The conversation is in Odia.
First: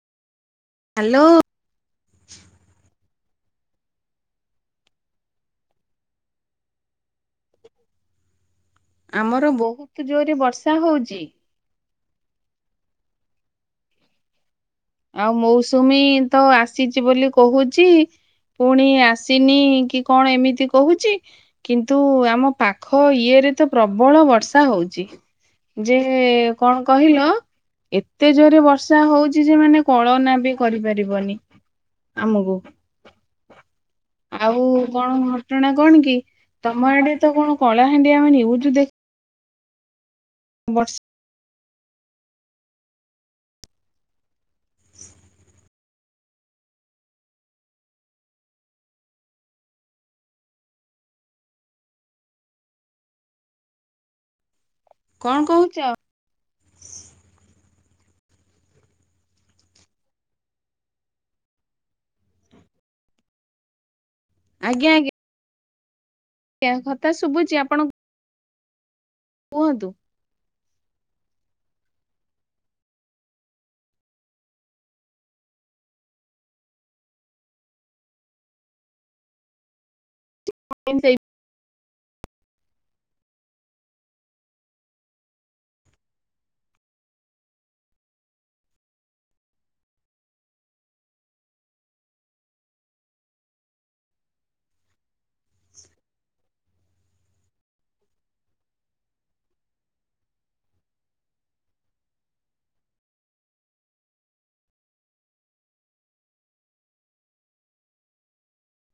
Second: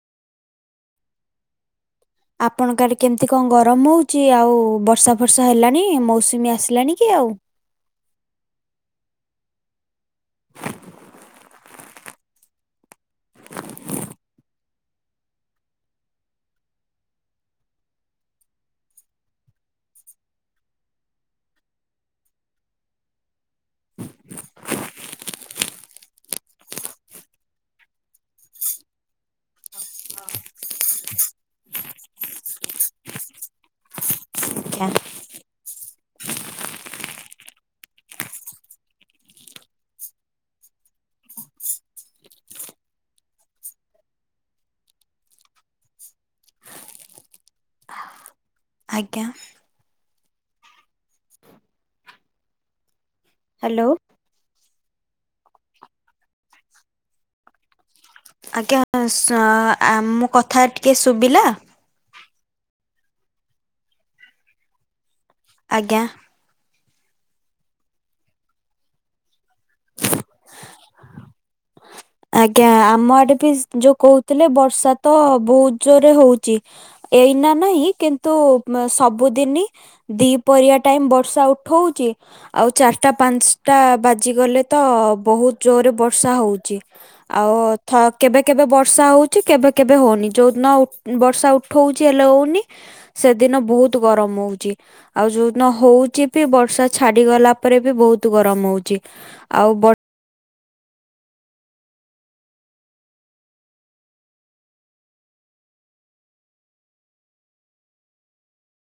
ହ୍ୟାଲୋ। ଆପଣଙ୍କ ଆଡେ କେମିତି କଣ ଗରମ ହଉଛି ଆଉ ବର୍ଷା ଫର୍ଷା ହେଲାଣି ମୌସୁମୀ ଆସିଲାଣି କି ଆଉ? ଆମର ବହୁତ ଜୋରରେ ବର୍ଷା ହଉଛି ଆଉ ମୌସୁମୀ ତ ଆସିଛି ବୋଲି କହୁଛି ପୁଣି ଆସିନି କି କଣ ଏମିତି କହୁଛି କିନ୍ତୁ ଆମ ପାଖ ଇଏରେ ତ ପ୍ରବଳ ବର୍ଷା ହଉଛି। ଯେ କଣ କହିଲ ଏତେ ଜୋରେ ବର୍ଷା ହଉଛି ଯେ ମାନେ କଳନା ବି କରିପାରିବନି ଆମକୁ। ଆଉ ଆଜ୍ଞା କଣ ଘଟଣା କଣ କି ତମ ଆଡେ ତ କଣ କଳାହାଣ୍ଡି ଆମେ ନ୍ୟୁଜ ଦେଖ ବର୍ଷ ଆଜ୍ଞା। ହ୍ୟାଲୋ। କଣ କହୁଛ? ଆଜ୍ଞା ସ ମୋ କଥା ଟିକେ ଶୁଭିଲା? ଆଜ୍ଞ ଆଜ୍ଞା। ଆଜ୍ଞା। କଥା ଶୁଭୁଛି ଆପଣ କୁହନ୍ତୁ? ଆଜ୍ଞା ଆମ ଆଡେ ବି ଯୋଉ କହୁଥିଲେ ବର୍ଷା ତ ବହୁତ ଜୋରରେ ହଉଛି। ଏଇନା ନାହିଁ କିନ୍ତୁ ସବୁଦିନି ଦିପରିଆ ଟାଇମ ସେଇ ବର୍ଷା ଉଠ ଉଠଉଛି ଆଉ ଚାରଟା ପାଞ୍ଚଟା ବାଜିଗଲେ ତ ବହୁତ ଜୋରରେ ବର୍ଷା ହଉଛି। ଆଉ ଥ କେବେ କେବେ ବର୍ଷା ହଉଛି କେବେ କେବେ ହଉନି ଯୋଉଦିନ ଉ ବର୍ଷା ଉ ଉଠଉଛି ହେଲେ ହଉନି ସେଦିନ ବହୁତ ଗରମ ହଉଛି। ଆଉ ଯଉଦିନ ହଉଛି ବି ବର୍ଷା ଛାଡିଗଲା ପରେ ବି ବହୁତ ଗରମ ହଉଛି। ଆଉ ବ